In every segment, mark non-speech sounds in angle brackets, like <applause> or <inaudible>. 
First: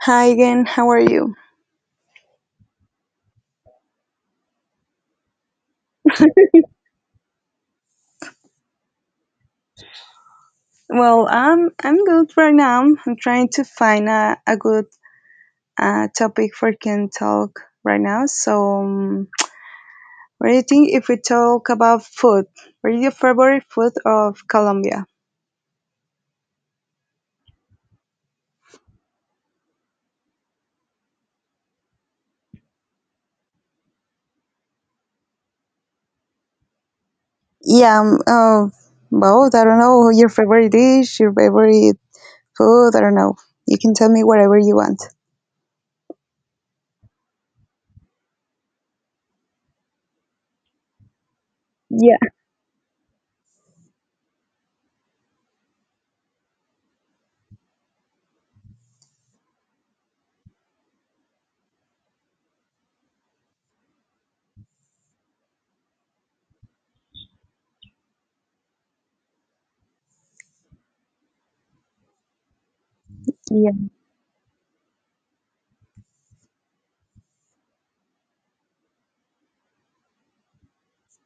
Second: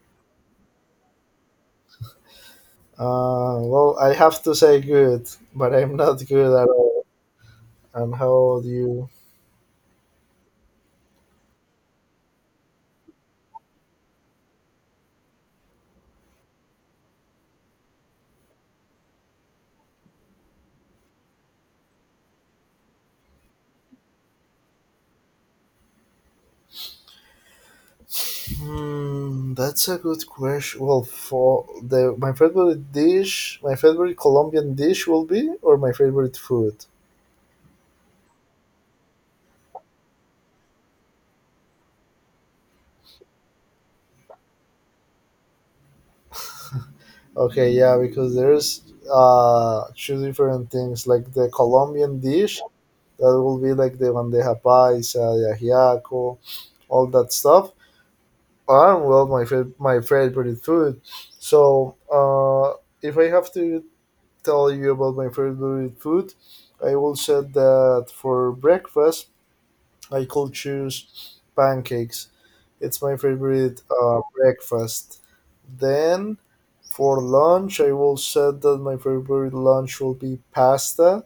Hi again, how are you? Well, I have to say good, but I'm not good at all. And how old you? Well, I'm good right now. I'm trying to find a good topic for can talk right now. So, what do you think if we talk about food? What is your favorite food of Colombia? That's a good question. Well, for the my favorite dish, my favorite Colombian dish will be, or my favorite food. Yeah, both. I don't know your favorite dish, your favorite food. I don't know. You can tell me whatever you want. Okay, yeah, because there's two different things. Like the Colombian Yeah, dish, that will be like the bandeja paisa, the ajiaco, all that stuff. And, well, my favorite food. So, if I have to tell you about my favorite food, I will say that for breakfast, I could choose pancakes. It's my yeah. favorite breakfast. Then for lunch, I will say that my favorite lunch will be pasta.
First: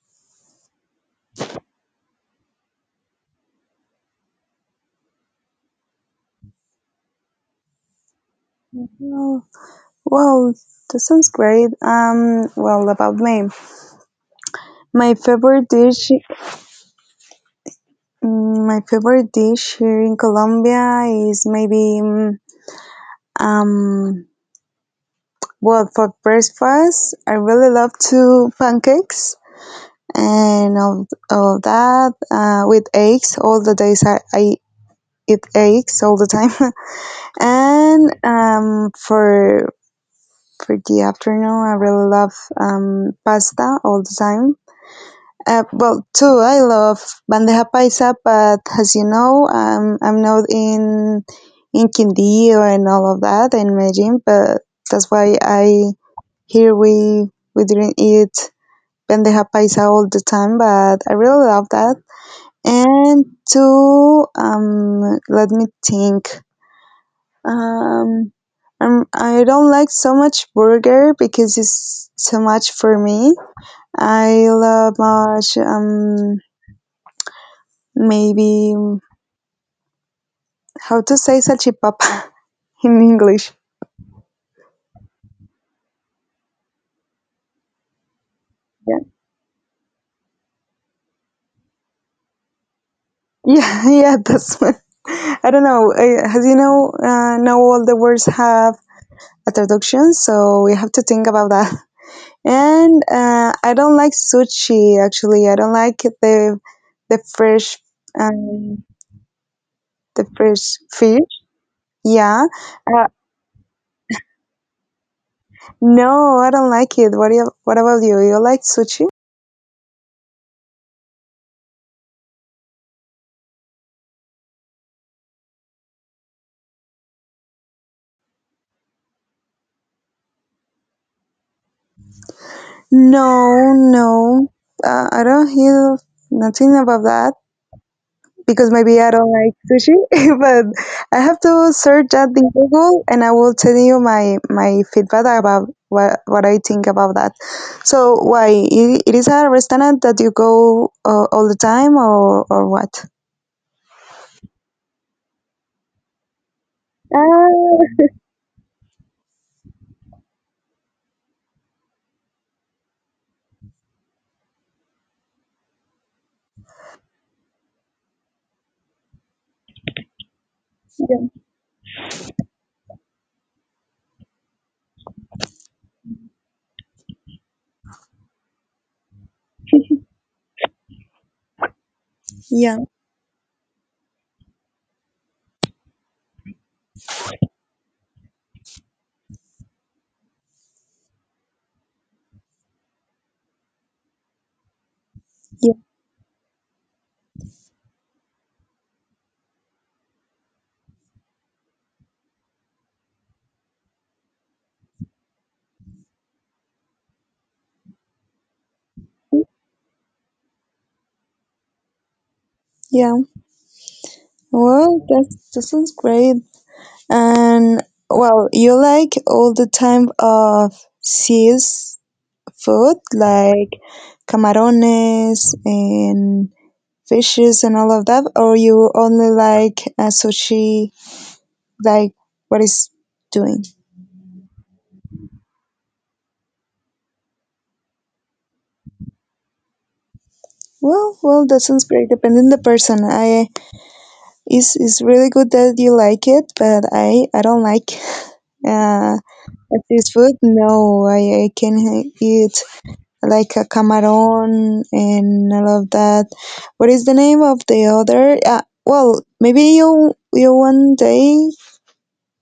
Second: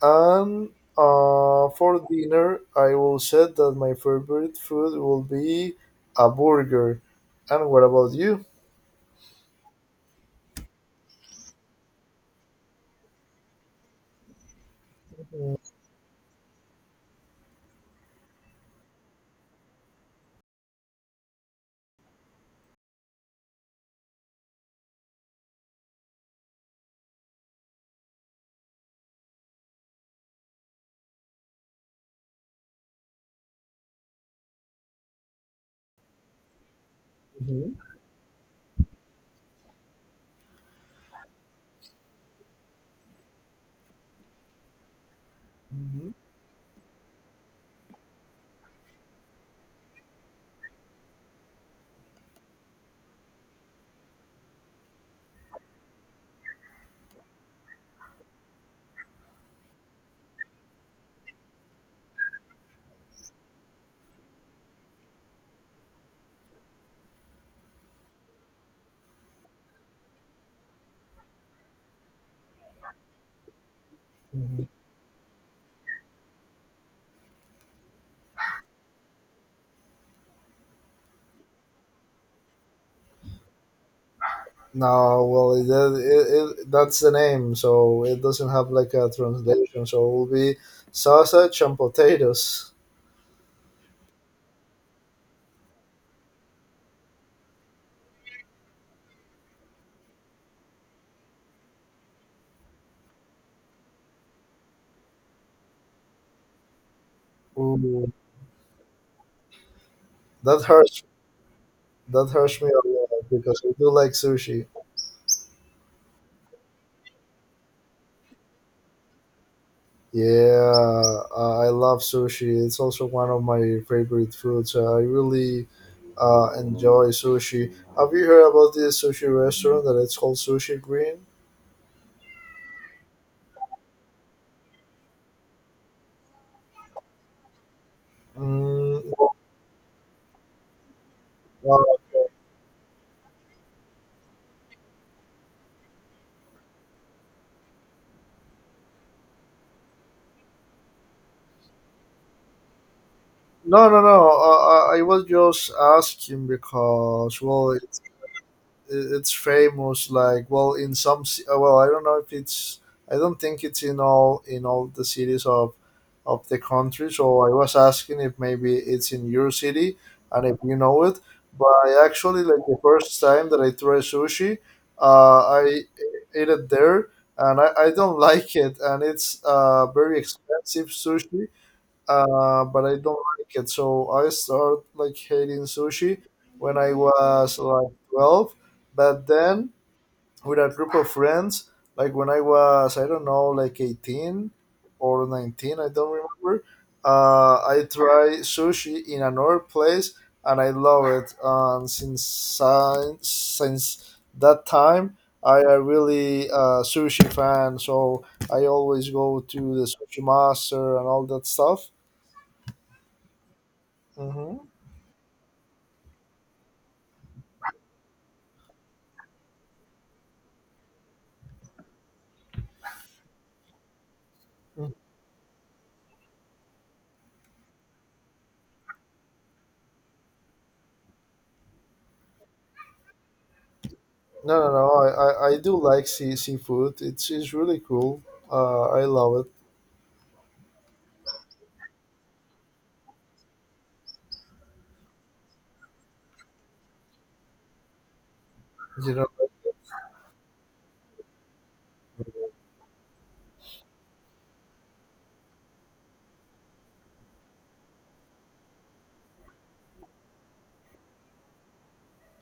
And for dinner, I will say that my favorite food will be a burger. And what about you? Well, well, that sounds great. Well, about me, my favorite dish. Mm, my favorite dish here in Colombia is maybe mm, um well, for breakfast I really love to pancakes and all that with eggs all the days I eat eggs all the time <laughs> Mhm. and for the afternoon I really love pasta all the time. Too, I love bandeja paisa, but as you know, I'm not in in Quindío and all of that in Medellin, but that's why I here we didn't eat bandeja paisa all the time, but I really love that. And two, let me think. Um, um, I don't like so much burger because it's too much for me. I Mhm. love much maybe mm, how to say salchipapa <laughs> in English. No, well, that's the name, so it doesn't have like Yeah, a translation. So it will be sausage and potatoes. yeah, <laughs> yeah. That's <laughs> I don't know. As you know, now all the words have a traduction, so we have to think about that. <laughs> And I don't like sushi. Actually, I don't like the fresh Ooh, um, the that fresh hurts. fish. That Yeah. hurts me a Uh, lot because I do like sushi. no, I don't like it. What about you? You like sushi? Yeah, I love sushi. It's also one of my favorite foods. I really enjoy sushi. Have you heard about this sushi restaurant that it's called Sushi Green? No, no. I don't hear nothing about that. Because maybe Mm, I don't like sushi, <laughs> but I have to uh, search that in Google and I will tell you my my feedback about what I think about that. So why it is a restaurant that you go all the time or what? no, no, no. I was just asking because, well, Ah, it's famous, like, well, in some well, I don't know if it's, I don't think it's in all the cities of the country, so I was asking if maybe it's in your city and if you know it. yeah, But I actually, like, the first time that I tried sushi, I ate it there, and I don't <laughs> like it, and it's very expensive sushi, yeah, but I don't like it. So I start like hating sushi when I was like 12. But then, with a group of friends, like when I was, I don't know, like 18 or yeah, 19, I don't remember, I try sushi in another place and I love it. And since that time, I am really a sushi fan, so I always go to the sushi master and all that stuff. yeah. Mm-hmm. Mm-hmm. Well, that that sounds great. And well, you like all the time of seas food like camarones and fishes and all of that, or you only like sushi, like what is doing? No, no, no. I do like seafood. It's really cool. I love Well, well, that sounds great. Depending the person, I is really good that you like it, but I don't like it. You uh know. this food. No, I can eat like a camaron and all of that. What is the name of the other? Maybe you one day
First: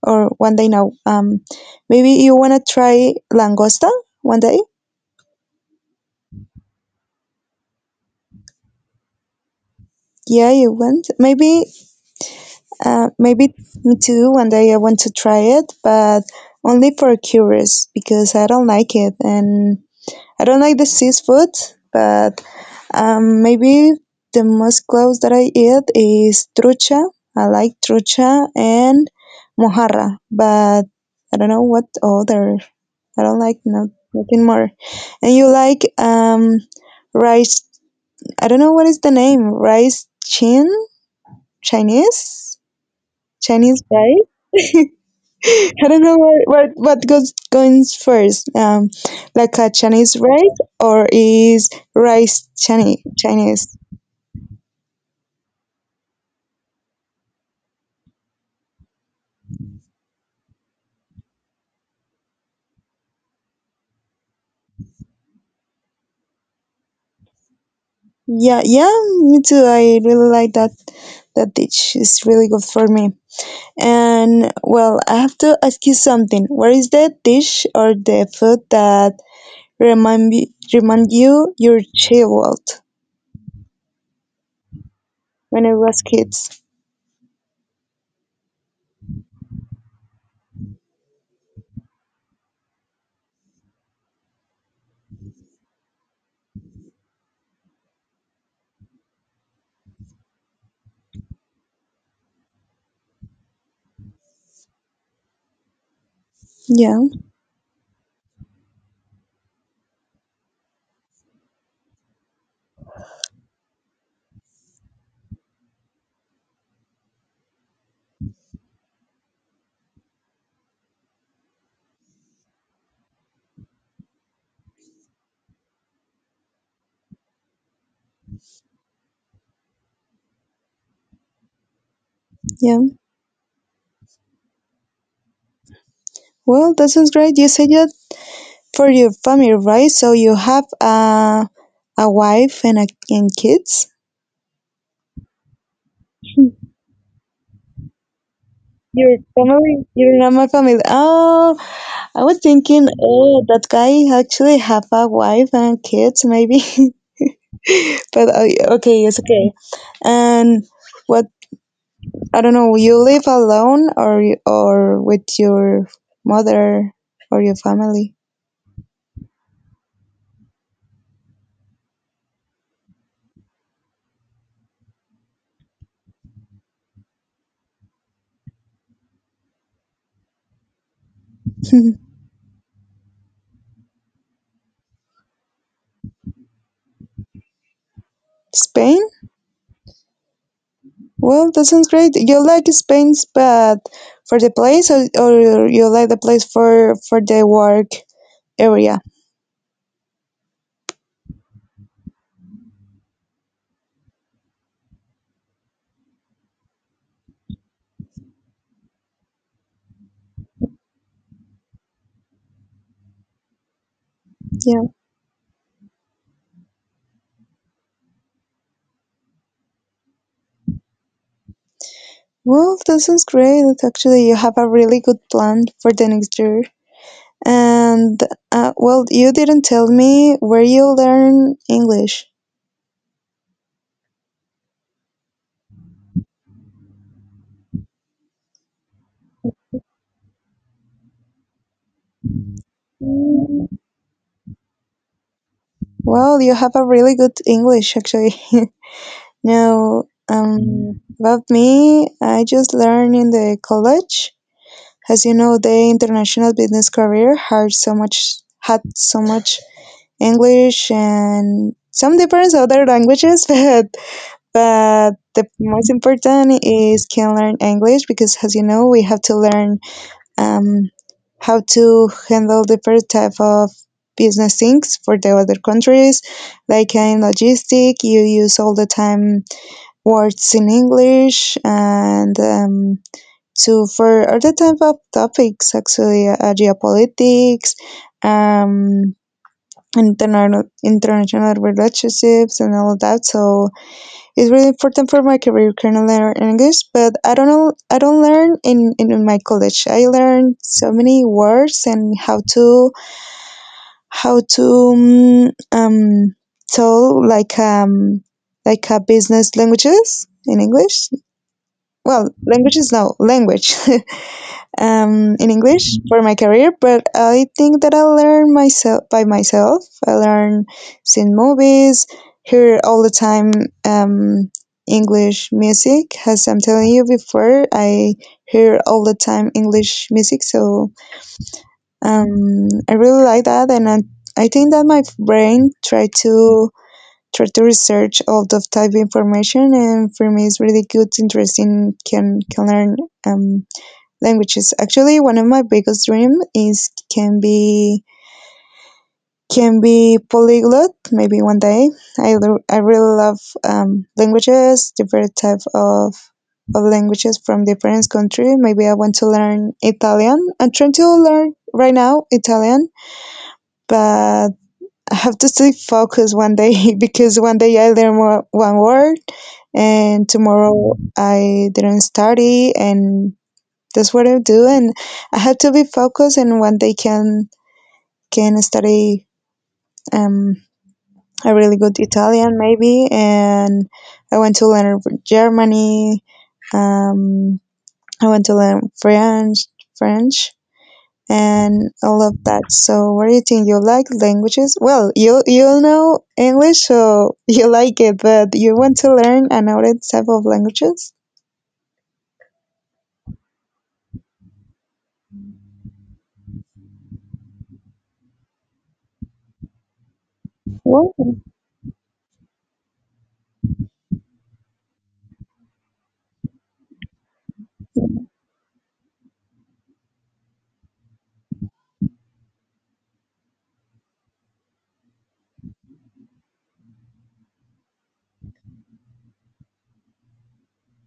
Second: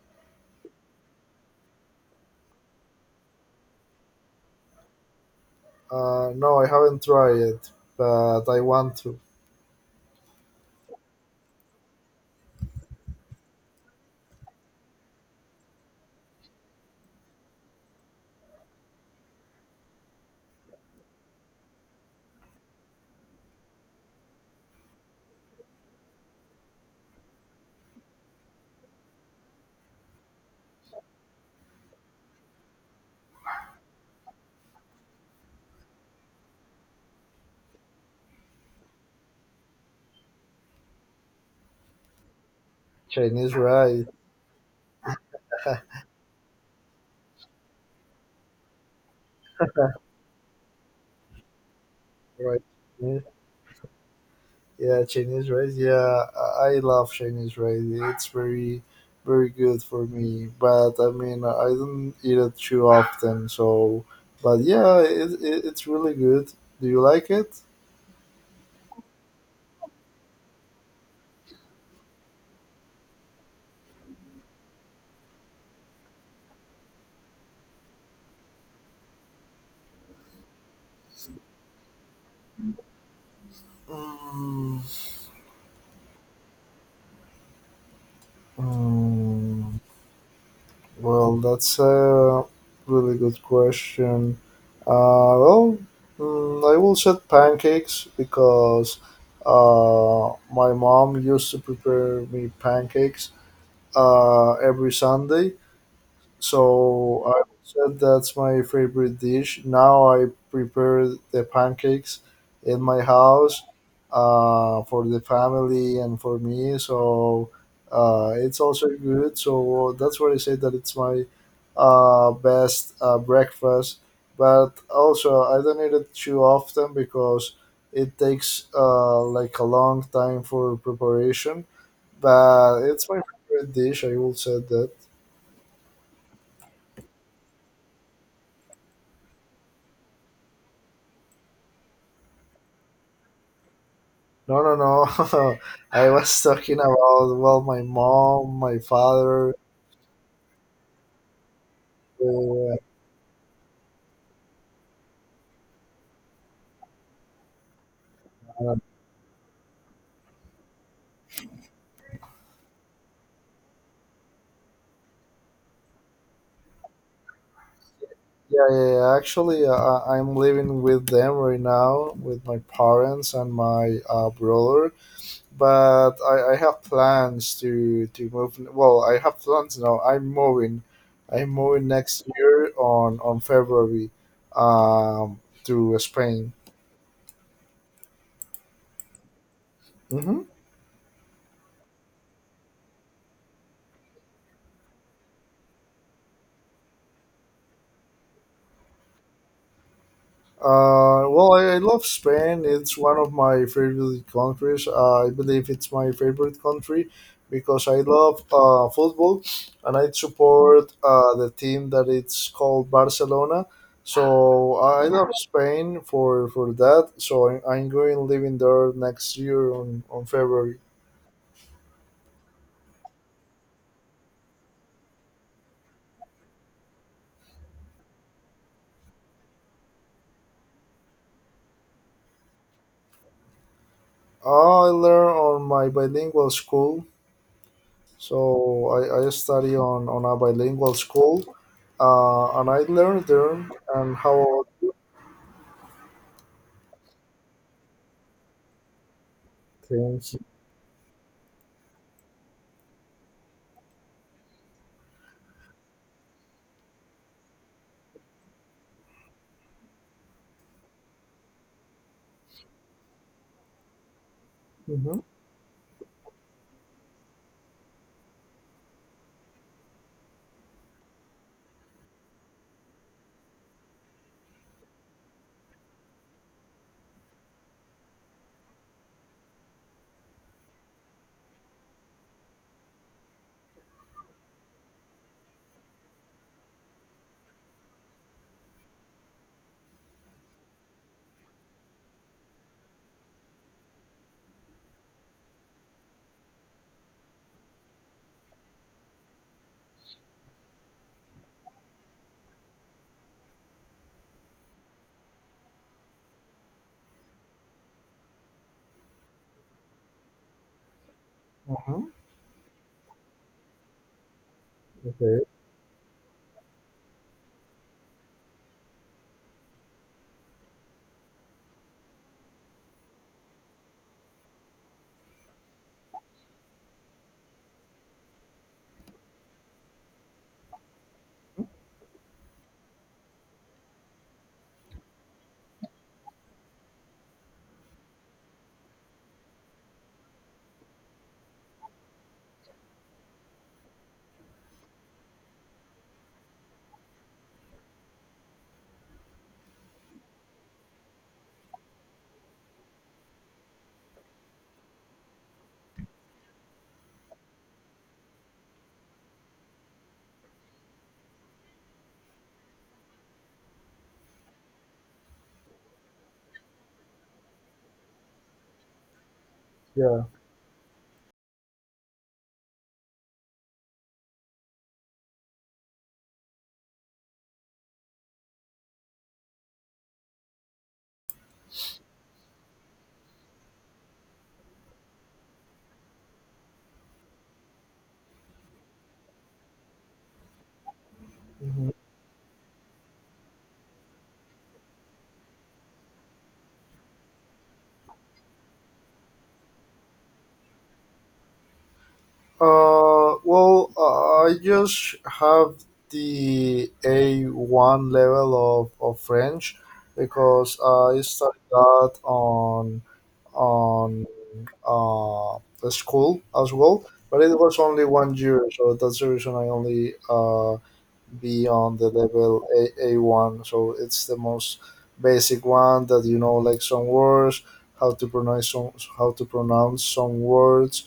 or one day now. Maybe you wanna try langosta one day? No, I haven't tried it, but I want to. Yeah, you want? Maybe, maybe me too. One day I want to try it, but only for curious because I don't like it and I don't like the seafood, but um, maybe the most close that I eat is trucha. I like trucha and mojarra, but I don't know what other. I don't like nothing more. And you like rice? I don't know what is the name. Rice chin Chinese Chinese Chinese rice, rice. <laughs> I don't know what goes first. Like a Chinese rice or is rice right? Chinese Chinese. Yeah, Chinese rice. Yeah, I love Chinese rice. It's very, very good for me. But, I mean, I don't eat it too often. So, but yeah, it's really good. Do you like it? Yeah, yeah, me too. I really like that that dish. It's really good for me. And well, I have to ask you something. What is the dish or the food that remind you your childhood Mm. when I was kids? Mm. Well, that's a really good question. Well, I will said pancakes because my mom used to prepare me pancakes every Sunday. Yeah, So I said that's my favorite dish. Now I prepare the pancakes in my house, for the family and for me. So, it's also good. So that's why I say that it's my best breakfast. But also I don't eat it too often because it takes, like a long time for preparation. yeah. But it's my favorite dish, I will say that. Well, that sounds great. You said that for your family, right? So you have a wife and and kids. No, no, no. <laughs> I was talking about, well, my mom, my Your father. family? You're not my family. Oh, I was Uh, thinking, oh, that guy actually have a wife and kids, maybe. <laughs> but yeah, okay, it's okay. And what I don't know, you live alone or or with your mother or your family? yeah, yeah. Actually, I'm living with them right now, with my parents and my, brother. But I have plans to move. Well, I have plans now. I'm moving. I'm moving <laughs> next year on February, to Spain. Spain? Hmm. Well, that sounds great. You like Spain, but for the place, or you like the place for the work area? Well, I love Spain. It's one of my favorite countries. I believe it's my favorite country because I love, football, and I support, the team that it's called Barcelona. So Yeah. I love Spain for that. So I'm going living there next year on February. Well, that sounds great. Actually, you have a really good plan for the next year. And well, you didn't tell me where you learn English. Ah, I learn on my bilingual school. So I study on a bilingual school, and I learned there. Well, And how you have a really good English, actually. <laughs> Now, Friendship. About me, I just learned in the college. As you know, the international business career had so much English and some different other languages, <laughs> but Mm-hmm. the most important is can learn English because, as you know, we have to learn um, how to handle different type of business things for the other countries. Like in logistic, you use all the time words in English and to for other type of topics, actually geopolitics, um, international international relationships and all that. So it's really important for my career can I learn English, but I don't know I don't learn in my college. I learned so many words and how to mm, um tell like a business languages in English. Uh-huh. Well, languages no language. <laughs> Okay. in English for my career, but I think that I learn myself by myself. I learn seeing movies, hear all the time um, English music. As I'm telling you before, I hear all the time English music, so I really like that, and I think that my brain try to try to research all the type of information, and for me, it's really good, interesting. Can learn um, languages. Actually, one of my biggest dream is can be polyglot. Maybe one day. I really love languages, different type of languages from different country. Maybe I want to learn Italian. I'm trying to learn right now Italian, but I have to stay focused one day <laughs> because one day I learn one word Yeah. and tomorrow I didn't study and that's what I do, and I have to be focused. And one day can study um, a really good Italian, maybe. And I want to learn Germany. Um, I want to learn French, French, Mm-hmm. and all of that. So, what do you think? You like languages? Well, you know English, so <laughs> you like it, but you want to learn another type of languages. Well, I just have the A1 level of French because Well, I studied that on the school as well, but it was only 1 year, so that's the reason I only, be on the level A1. So it's the most basic one that you know, like some words, how to pronounce some, how to pronounce some words.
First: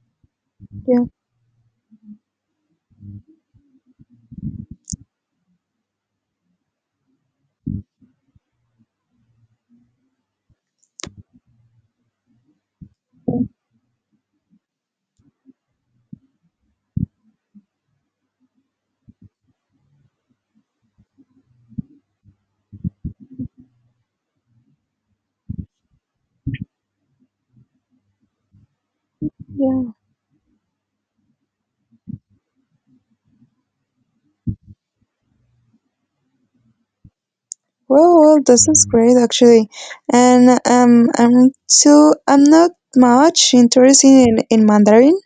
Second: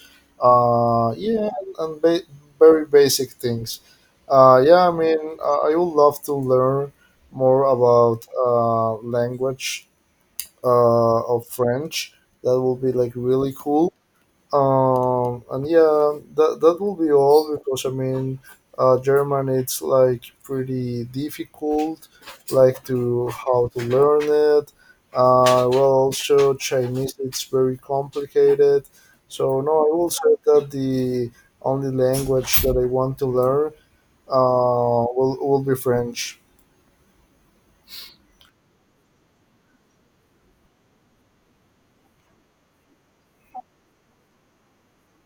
yeah, Yeah, and very basic things. Yeah, I mean, I would love to learn more about, language, of French. That would be, like, really cool, and yeah, that will be all because, I mean, German, it's like pretty difficult, like to how to learn it. Well, also Chinese it's very complicated. So no, I yeah. will say that the only language that I want to learn will be French. Well, well, this is great actually, and I'm too. I'm not much interested in Mandarin,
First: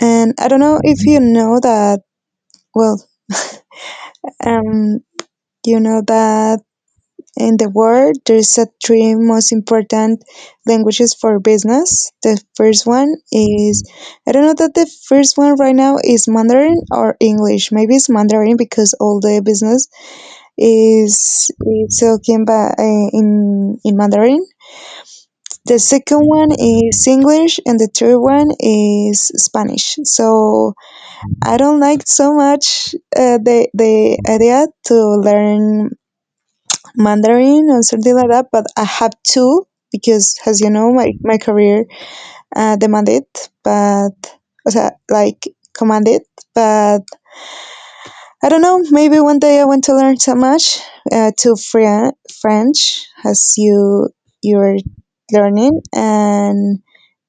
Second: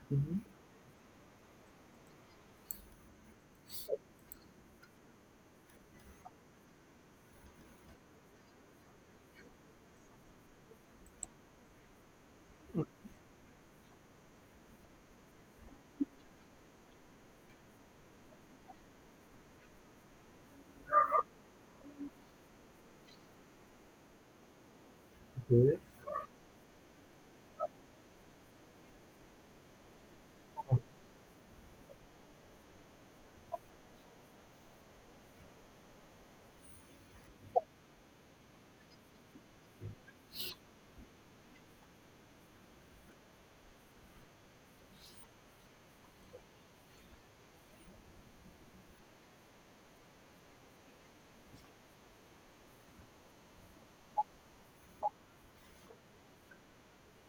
and Mhm. I don't know if Mhm. you know that. Well, um, you know that in the world there's a three most important languages for business. The first one is I don't know that the first one right now is Mandarin or English. Maybe it's Mandarin because all the business is talking by, in Mandarin. Okay. The second one is English and the third one is Spanish. So I don't like so much the idea to learn Mandarin or something like that, but I have to because, as you know, my career demand. But o sea, like commanded. But I don't know. Maybe one day I want to learn so much to French as you you're learning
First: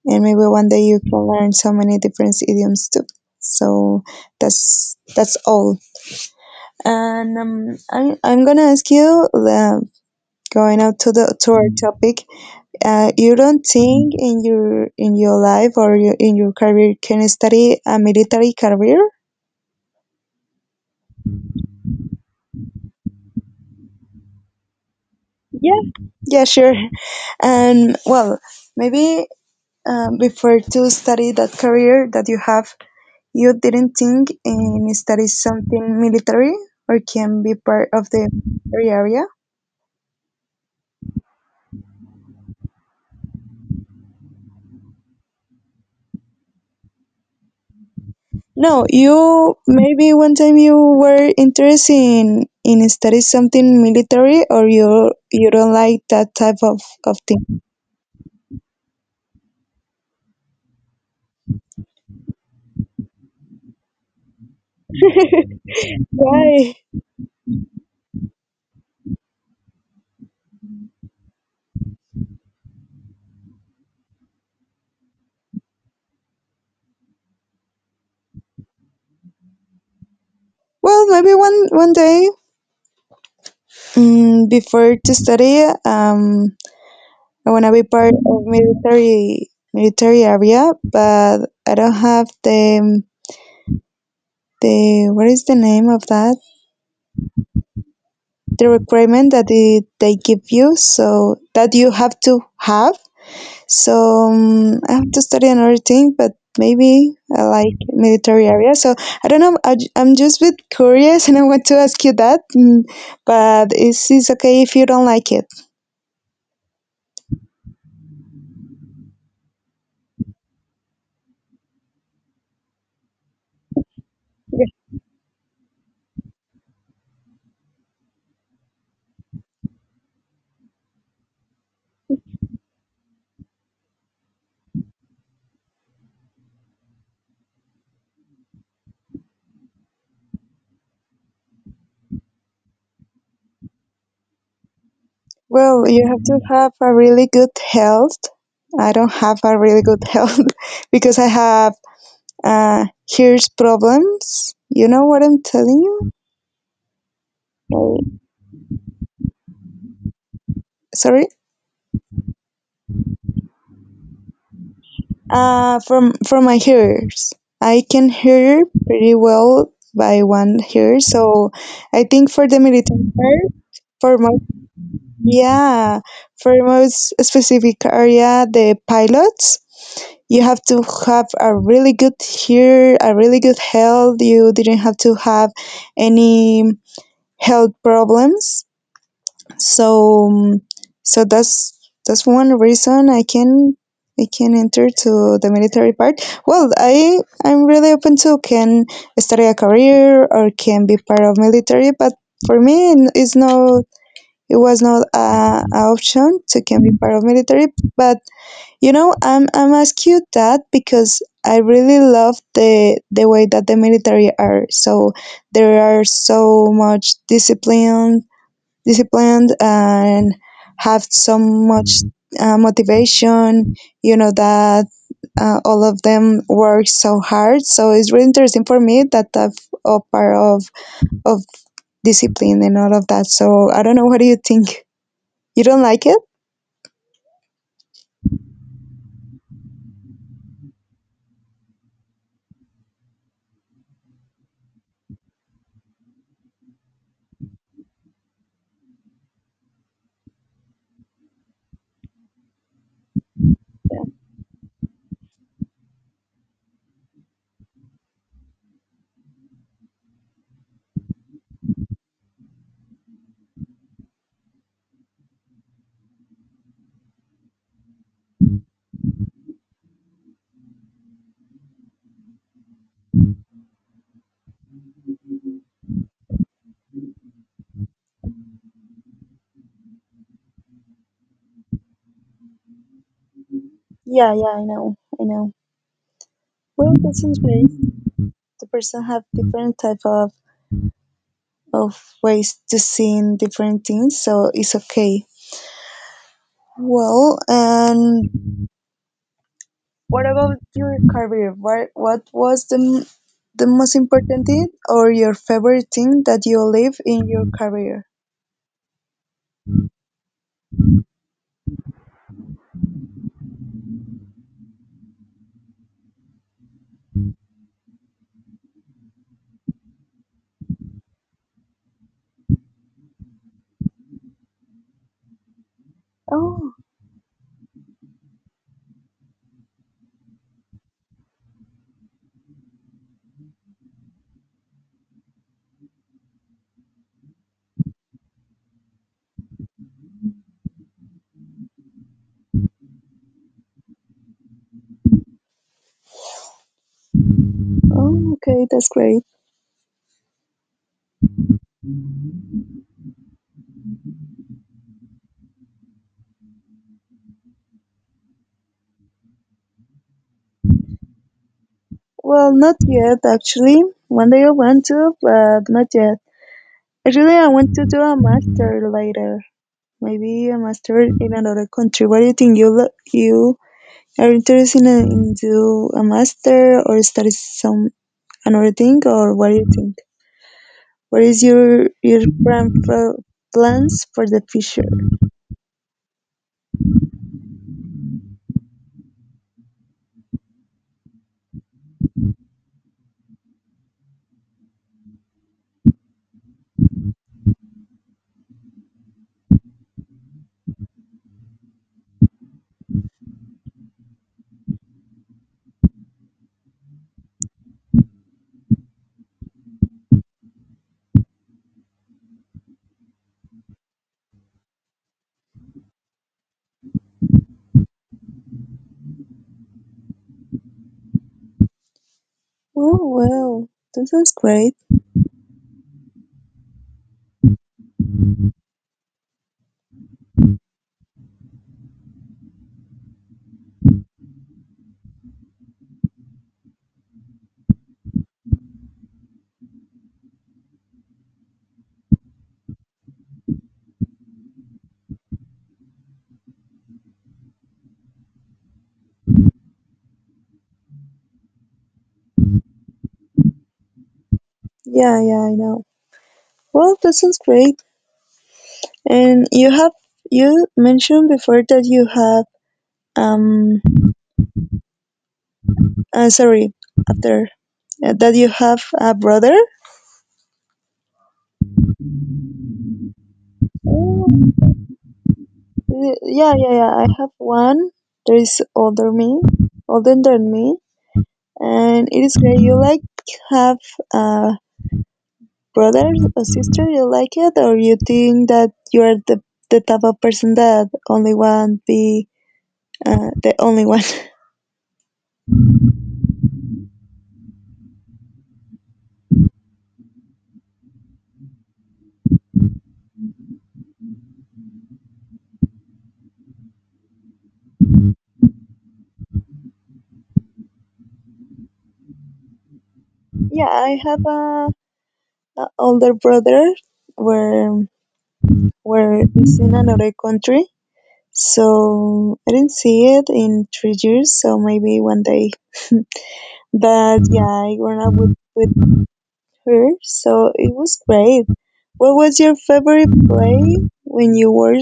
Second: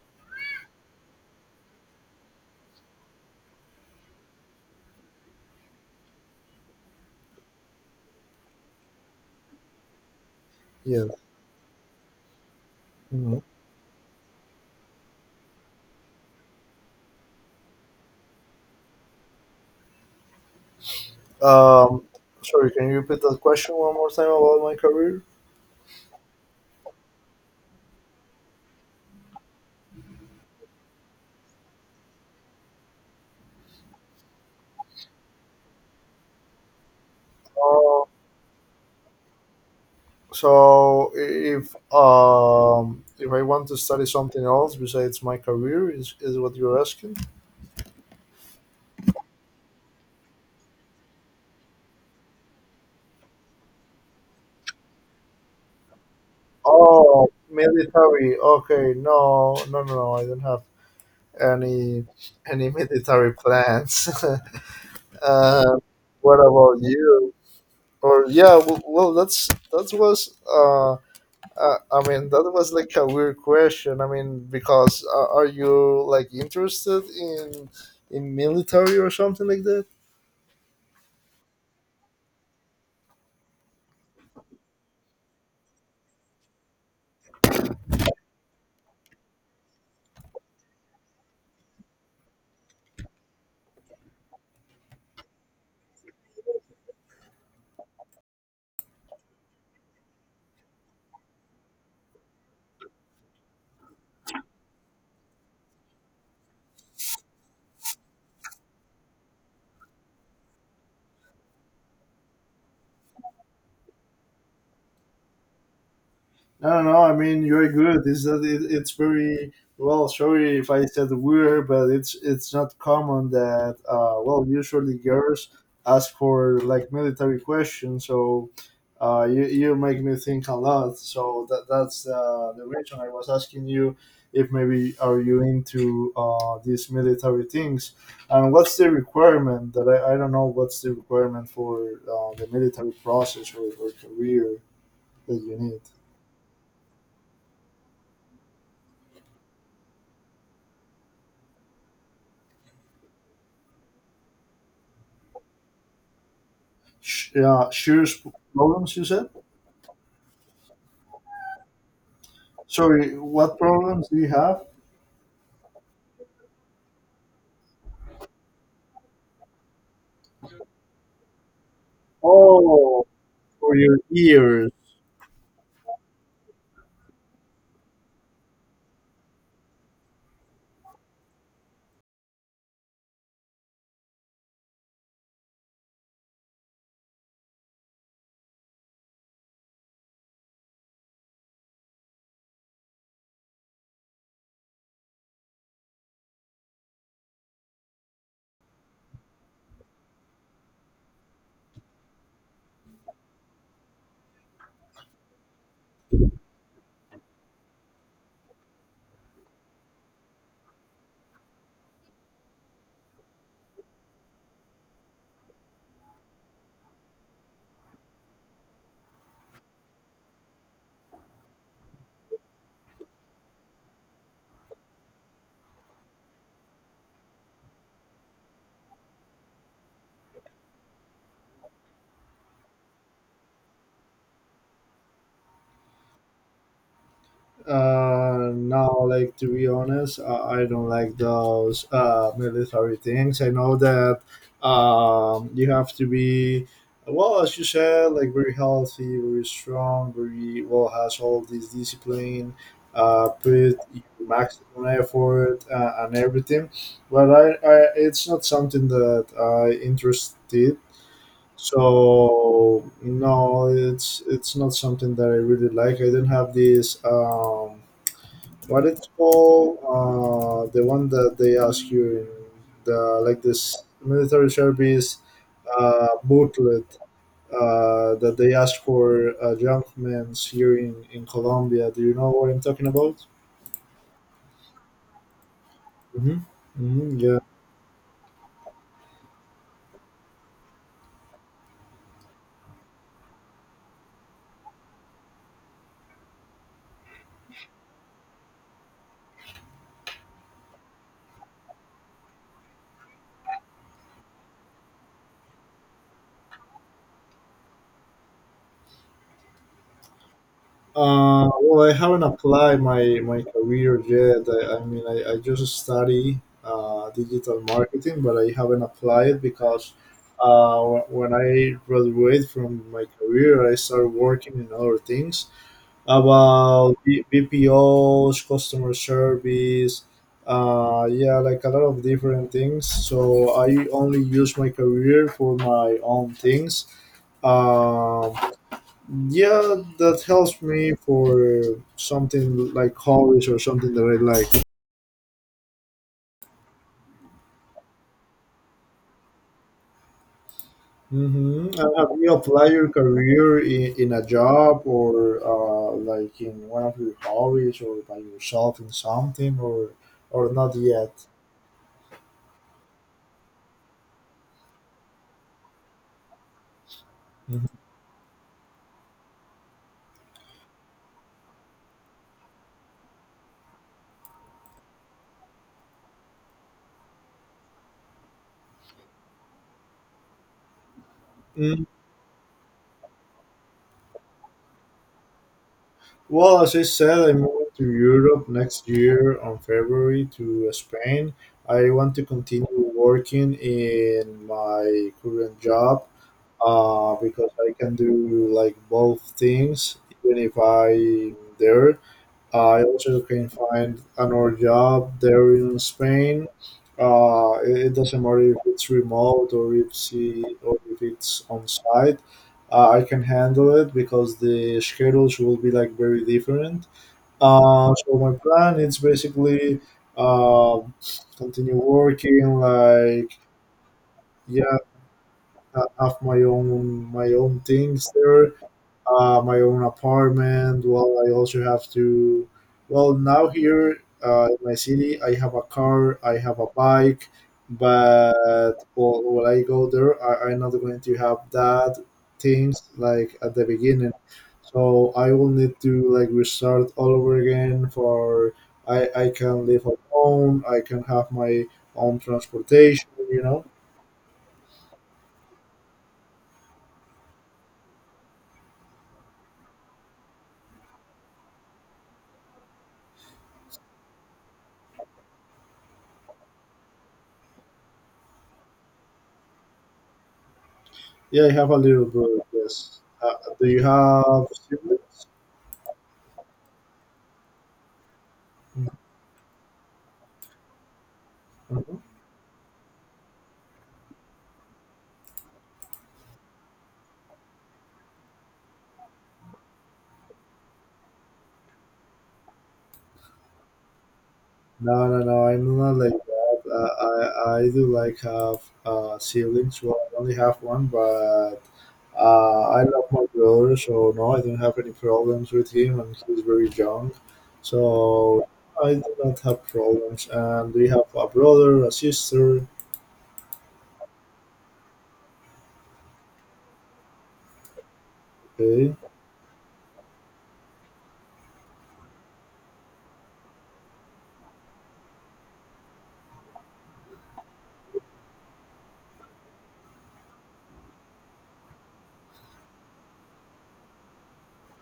and maybe one day you can learn so many different idioms too. So that's all. And I, I'm gonna ask you the going out Yes. to the to our topic. You Mhm. don't think in your life or your, in your career can you study a military career? Um, Sorry, can you repeat that question one more time about my career? Yeah, yeah, sure. And well, maybe before to study, that career that you have. You didn't think that is something military or can be part of the military area? So if I want to study something else besides my career, is what you're asking? No, you maybe one time you were interested in study something military or you don't like that type of Oh, thing. military. Okay, no, no, no, no. I don't have any any military plans. <laughs> uh, what Why? about you? Or yeah, well, that was, I mean that was like a weird question. I mean, because, are you, like, interested in military or something like that? Well, maybe one day before to study, I wanna be part of military military area, but I don't have the what is the name of that? The requirement that they give you so that you have to have, so I have to study another thing but maybe I like military area so I don't know. Am just a bit curious <laughs> and I want to ask you that mm, but is it okay if you don't like it. No, no, no. I mean, you're good. It's that, it's very well. Sorry if I said weird, but it's not common that, well, Yeah. usually, girls ask for like military questions. So, you make me think a lot. So that's, the reason I was asking you if maybe are you into, these military things, and what's the requirement that, I don't know what's the requirement for, the military process, or career that you need. Well, you have to have a really good health. I don't have a really good <laughs> health because I have uh, hears problems. You know what I'm telling you? Yeah, serious problems, you said? Sorry. Sorry, what problems do you have? From my ears, I can hear pretty well by one ear. So I think for the Oh, military part, for your for most ears. yeah, for most specific area, the pilots, you have to have a really good ear, a really good health. You didn't have to have any health problems so so that's one reason I can enter to the military part. Well, I I'm really open to can study a career or can be part of military, but for me it's no it was not a option to can be part of military. But I'm ask you that because I really love the way that the military are. So there are so much disciplined and have so much motivation, you know that all of them work so hard, so it's really interesting for me that I've a part of discipline and all of that. So I don't know, what do you think? You don't like it? No, like, to be honest, I don't like those, military things. I know that, you have to be, well, as you said, like, very healthy, very strong, very well, has all this discipline, put your maximum effort, and everything. But, it's not something that I interested. So no, it's not something that I really like. I do not have this. What it's called? The one that they ask you in the, like, this military service booklet, that they ask for, young men here in Colombia. Do you know what I'm talking about? Yeah, yeah, I know, I know. Mm-hmm. Well, Mm-hmm. this is Yeah. very the person have different type of ways to see in different things, so it's okay. Well, and what about your career? What was the most important thing or your favorite thing that you live in your career? Well, I haven't applied my career yet. I mean, I just study, digital marketing, but I haven't applied because, when I graduate from my career, I started working in other things Oh, about, BPOs, customer service, yeah, like a lot of different things. So I only use my career for my own things. Um, yeah, that helps me for, something like hobbies or something that I like. oh, okay, that's great. And have you applied your career in a job or, like, in one of your hobbies, or by yourself in something or not yet? Well, not yet actually. One day I want to, but not yet. Actually, I want to do a master later. Maybe a master in another country. What do you think? You are interested in do a master or study some another thing, or what do you think? What is Mhm. your plans for the future? Well, as I said, I'm moving to Europe next year on February to Spain. I want to continue working in my current job, because I can do like both things, even if I'm there. I also can find another job there in Spain. It doesn't matter if it's remote or if it's on site. I can handle it because the schedules will be like very different. So, my plan is basically, uh, continue working, Oh like, well, that sounds great. yeah, I have my own things there, my own apartment. Well, I also have to. Well, now here, in my city, I have a car, I have a bike, but, well, when I go there, I'm not going to have that things like at the beginning. So I will need to like restart all over again. For I can live alone. I can have my own transportation. You know. Yeah, yeah, I know. Well, that sounds great. And you mentioned before that you have um sorry after that you have a brother. Yeah, I have a little brother. Yes. Do you Oh, have siblings? Yeah, yeah, yeah. I have one. There is older than me, Mhm. and it is great. You like have uh brother or sister? You like it? Or you think that you're the type of person that only want be the only one? No, no, no. I'm not like that. I do like have, siblings. Well, I only have one, but, I love my brother, so no, I don't have any problems with him, and he's very young, so I do not have problems. And we have a brother, a sister. <laughs> Yeah, I have a older brother, where Okay. where is in another country, so I didn't see it in 3 years, so maybe one day. But yeah, I grew up with her, so it was great. What was your favorite play when you were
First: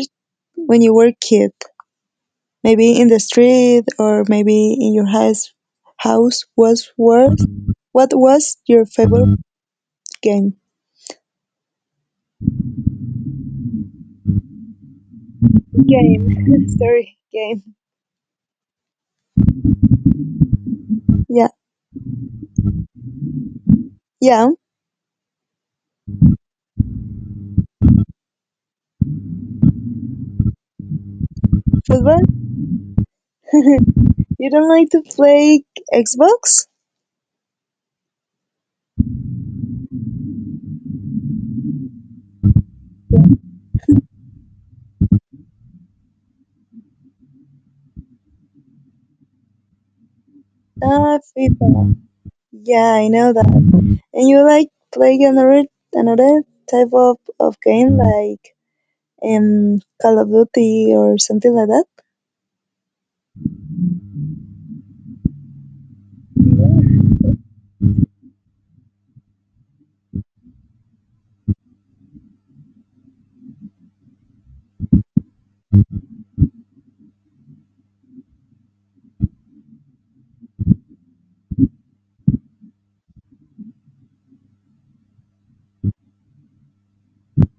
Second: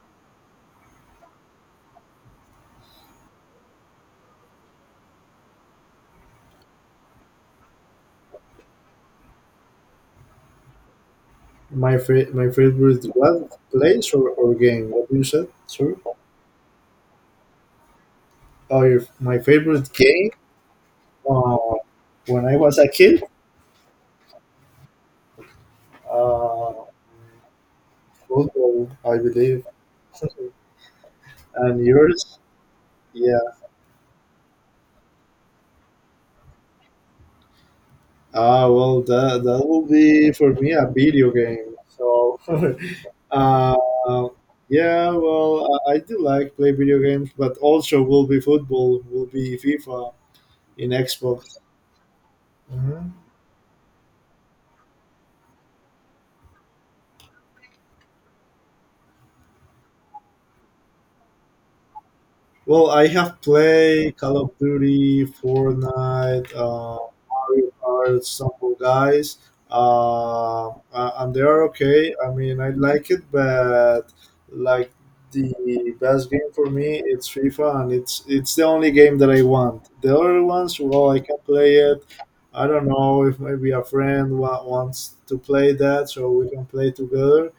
kid? Maybe in the street, or maybe in your house house was worth What was your favorite game? My favorite, what, place, or game? What you said, sir? Game. <laughs> Sorry, game. Oh, your, my favorite game. Yeah, Uh, when I was a kid. yeah, Uh, Football, I believe. And football. yours? Yeah. <laughs> You don't like to play Xbox? Well, that will be for me a video game. So, <laughs> uh, yeah. Well, I do like play video games, but also will be football, will be FIFA in Ah, Xbox. FIFA. Yeah, I Mhm. know that. And you like play another type of game like Call of Duty or something like that? Well, I have played Call of Duty, Fortnite, Mario Kart, some of guys, and they are okay. I mean, I like it, but like the best game for me, it's FIFA, and it's the only game that I want. The other ones, well, I can play it. I don't know if maybe a friend wants to play that, so we can play together,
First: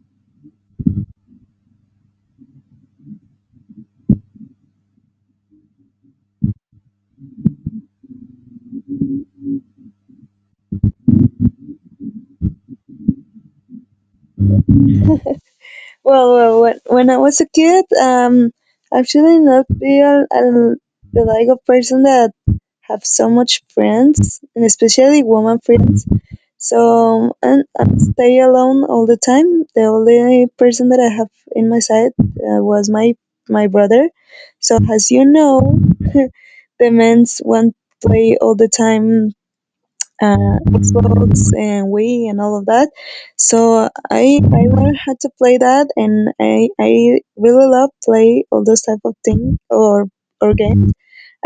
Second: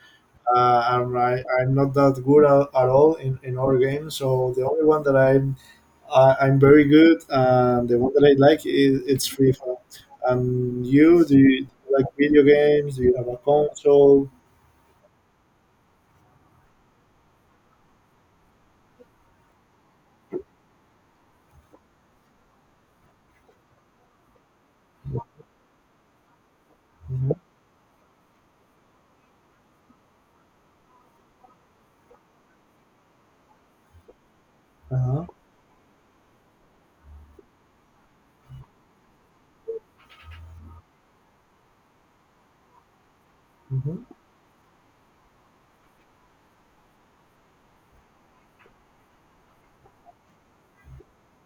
I'm not that good at all in other games. So the only one that I'm very good, and the one that I like is it's FIFA. And you, do you like video games? Do you have a console? Well, when I was a kid, actually not be the like of person that have so much friends, and especially woman friends. Hmm. So and I stay alone all the time. The only person that I have in my side, was my brother. So as you Uh-huh. know, <laughs> the men's want play all the time, Xbox and Wii and all of that. So Hmm. I learned how to play that, and I really love play all those type of thing or game.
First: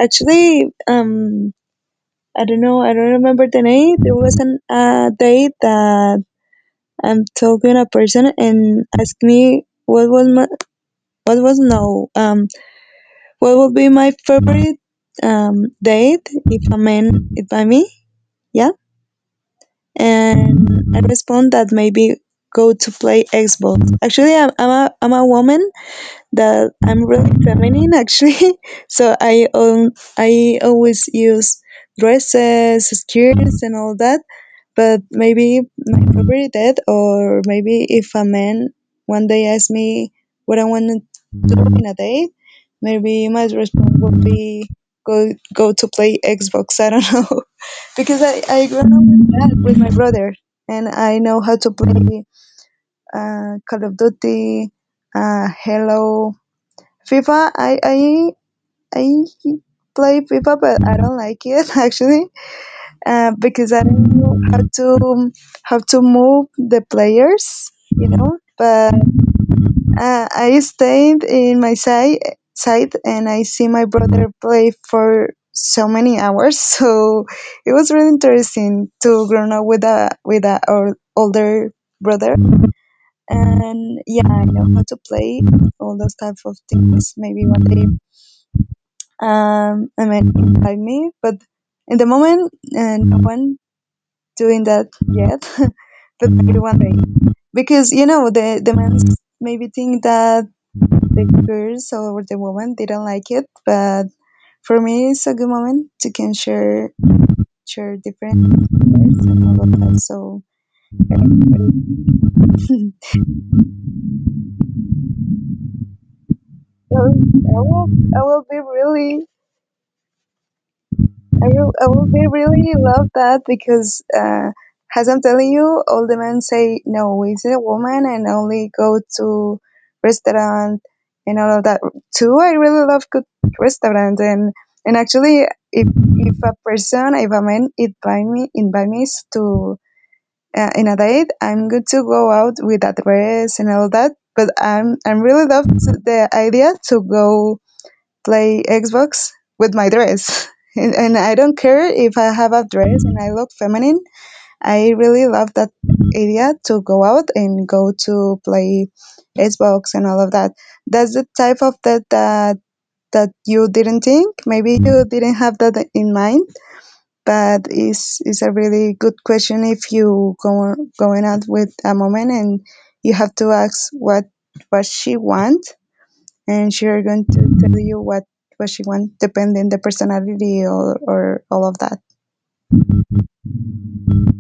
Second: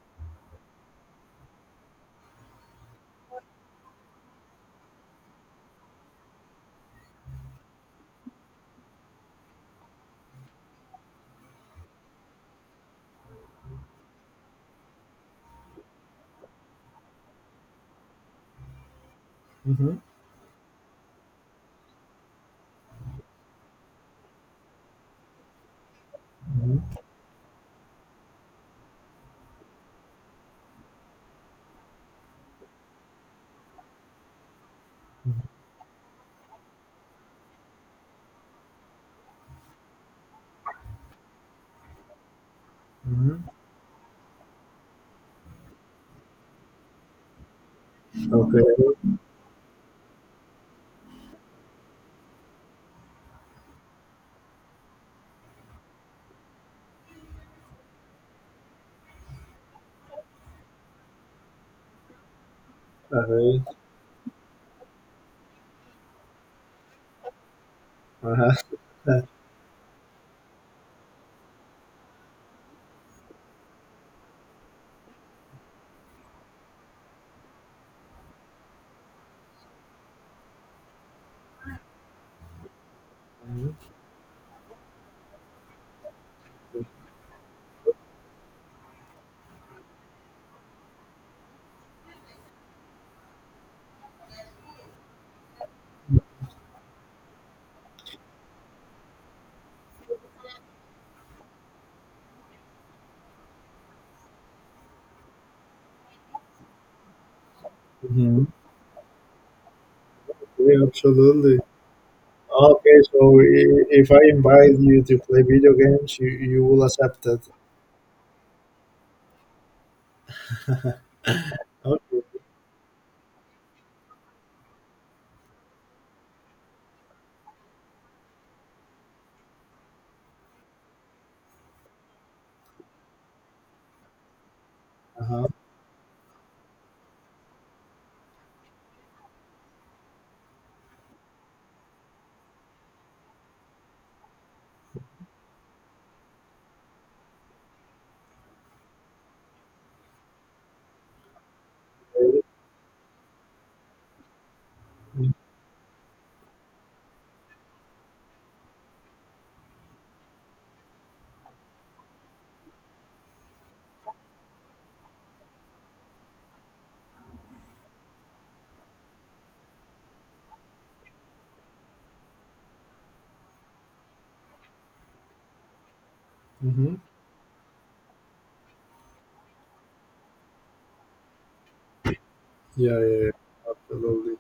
Actually, I don't know, I don't remember the name. There was an day that I'm talking a person and asked me what was my what was no what would be my favorite date, if a man if by me. Yeah. Hmm. And I respond that maybe go to play Xbox. Actually, I'm a woman, that Hmm. I'm really feminine actually, <laughs> so I always use dresses, skirts, and all that. But maybe my favorite dad, or maybe if a man one day asks me what I want to do in a day, maybe Hmm. my response would be go to play Xbox. <laughs> I don't know. <laughs> Because I grew up Okay. with that with my brother, and I know how to play Call of Duty, Hello, FIFA. I play FIFA, but I don't like it, <laughs> actually Alright. because I don't know how to move the players. Uh-huh. But <laughs> I stayed in my side, and I see my brother play for so many hours. <laughs> So it was really interesting to grow up with a or older brother. Mhm. And yeah, I know how to play all those type of things. Maybe one day, I might invite me, but in the moment, no one doing that yet. <laughs> But maybe one day, because you know the men maybe think that the girls or the women didn't like it, but for me it's a good moment to can share different Mhm. words and all of that. So Yeah, <laughs> absolutely. so Okay, so if I invite you to play video games, you will I accept it. will I will be really I will Okay. be really love that, because, as I'm telling you, all the men say no, it's a woman and only go to restaurant and all of that. Too, I really love good restaurant and actually, Uh-huh. If a man invite me to in a date, I'm good to go out with a dress and all that. But I'm really love to the idea to go play Xbox with my dress. <laughs> And I don't care if I have a dress and I look feminine. I really love that idea to go out and go to play Xbox and all of that. That's the type of that that you didn't think. Maybe you didn't have that in mind, but is a really good question. If you go going out with a woman, and you have to ask what she wants, and she's Mm-hmm. going to tell you what she wants, depending the personality or all of that. Yeah, yeah, yeah, absolutely.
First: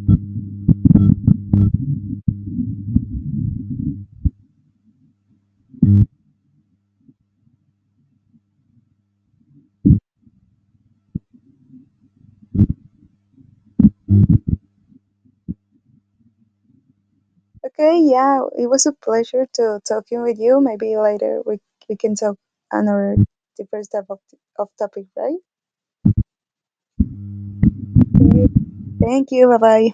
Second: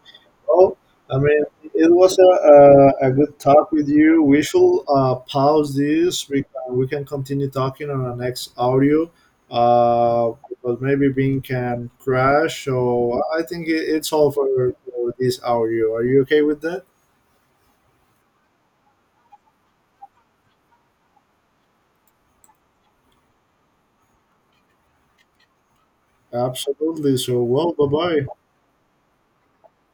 Well, I mean, it was a good talk with you. We should, pause this. We can continue talking on our next audio, uh, but maybe Bing can crash. So I think it's all for this audio. Are you okay with that? Okay, yeah, it was a pleasure to talking with you. Maybe later we can talk another different type of topic, right? Absolutely. So, well, bye bye. Thank you. Bye bye.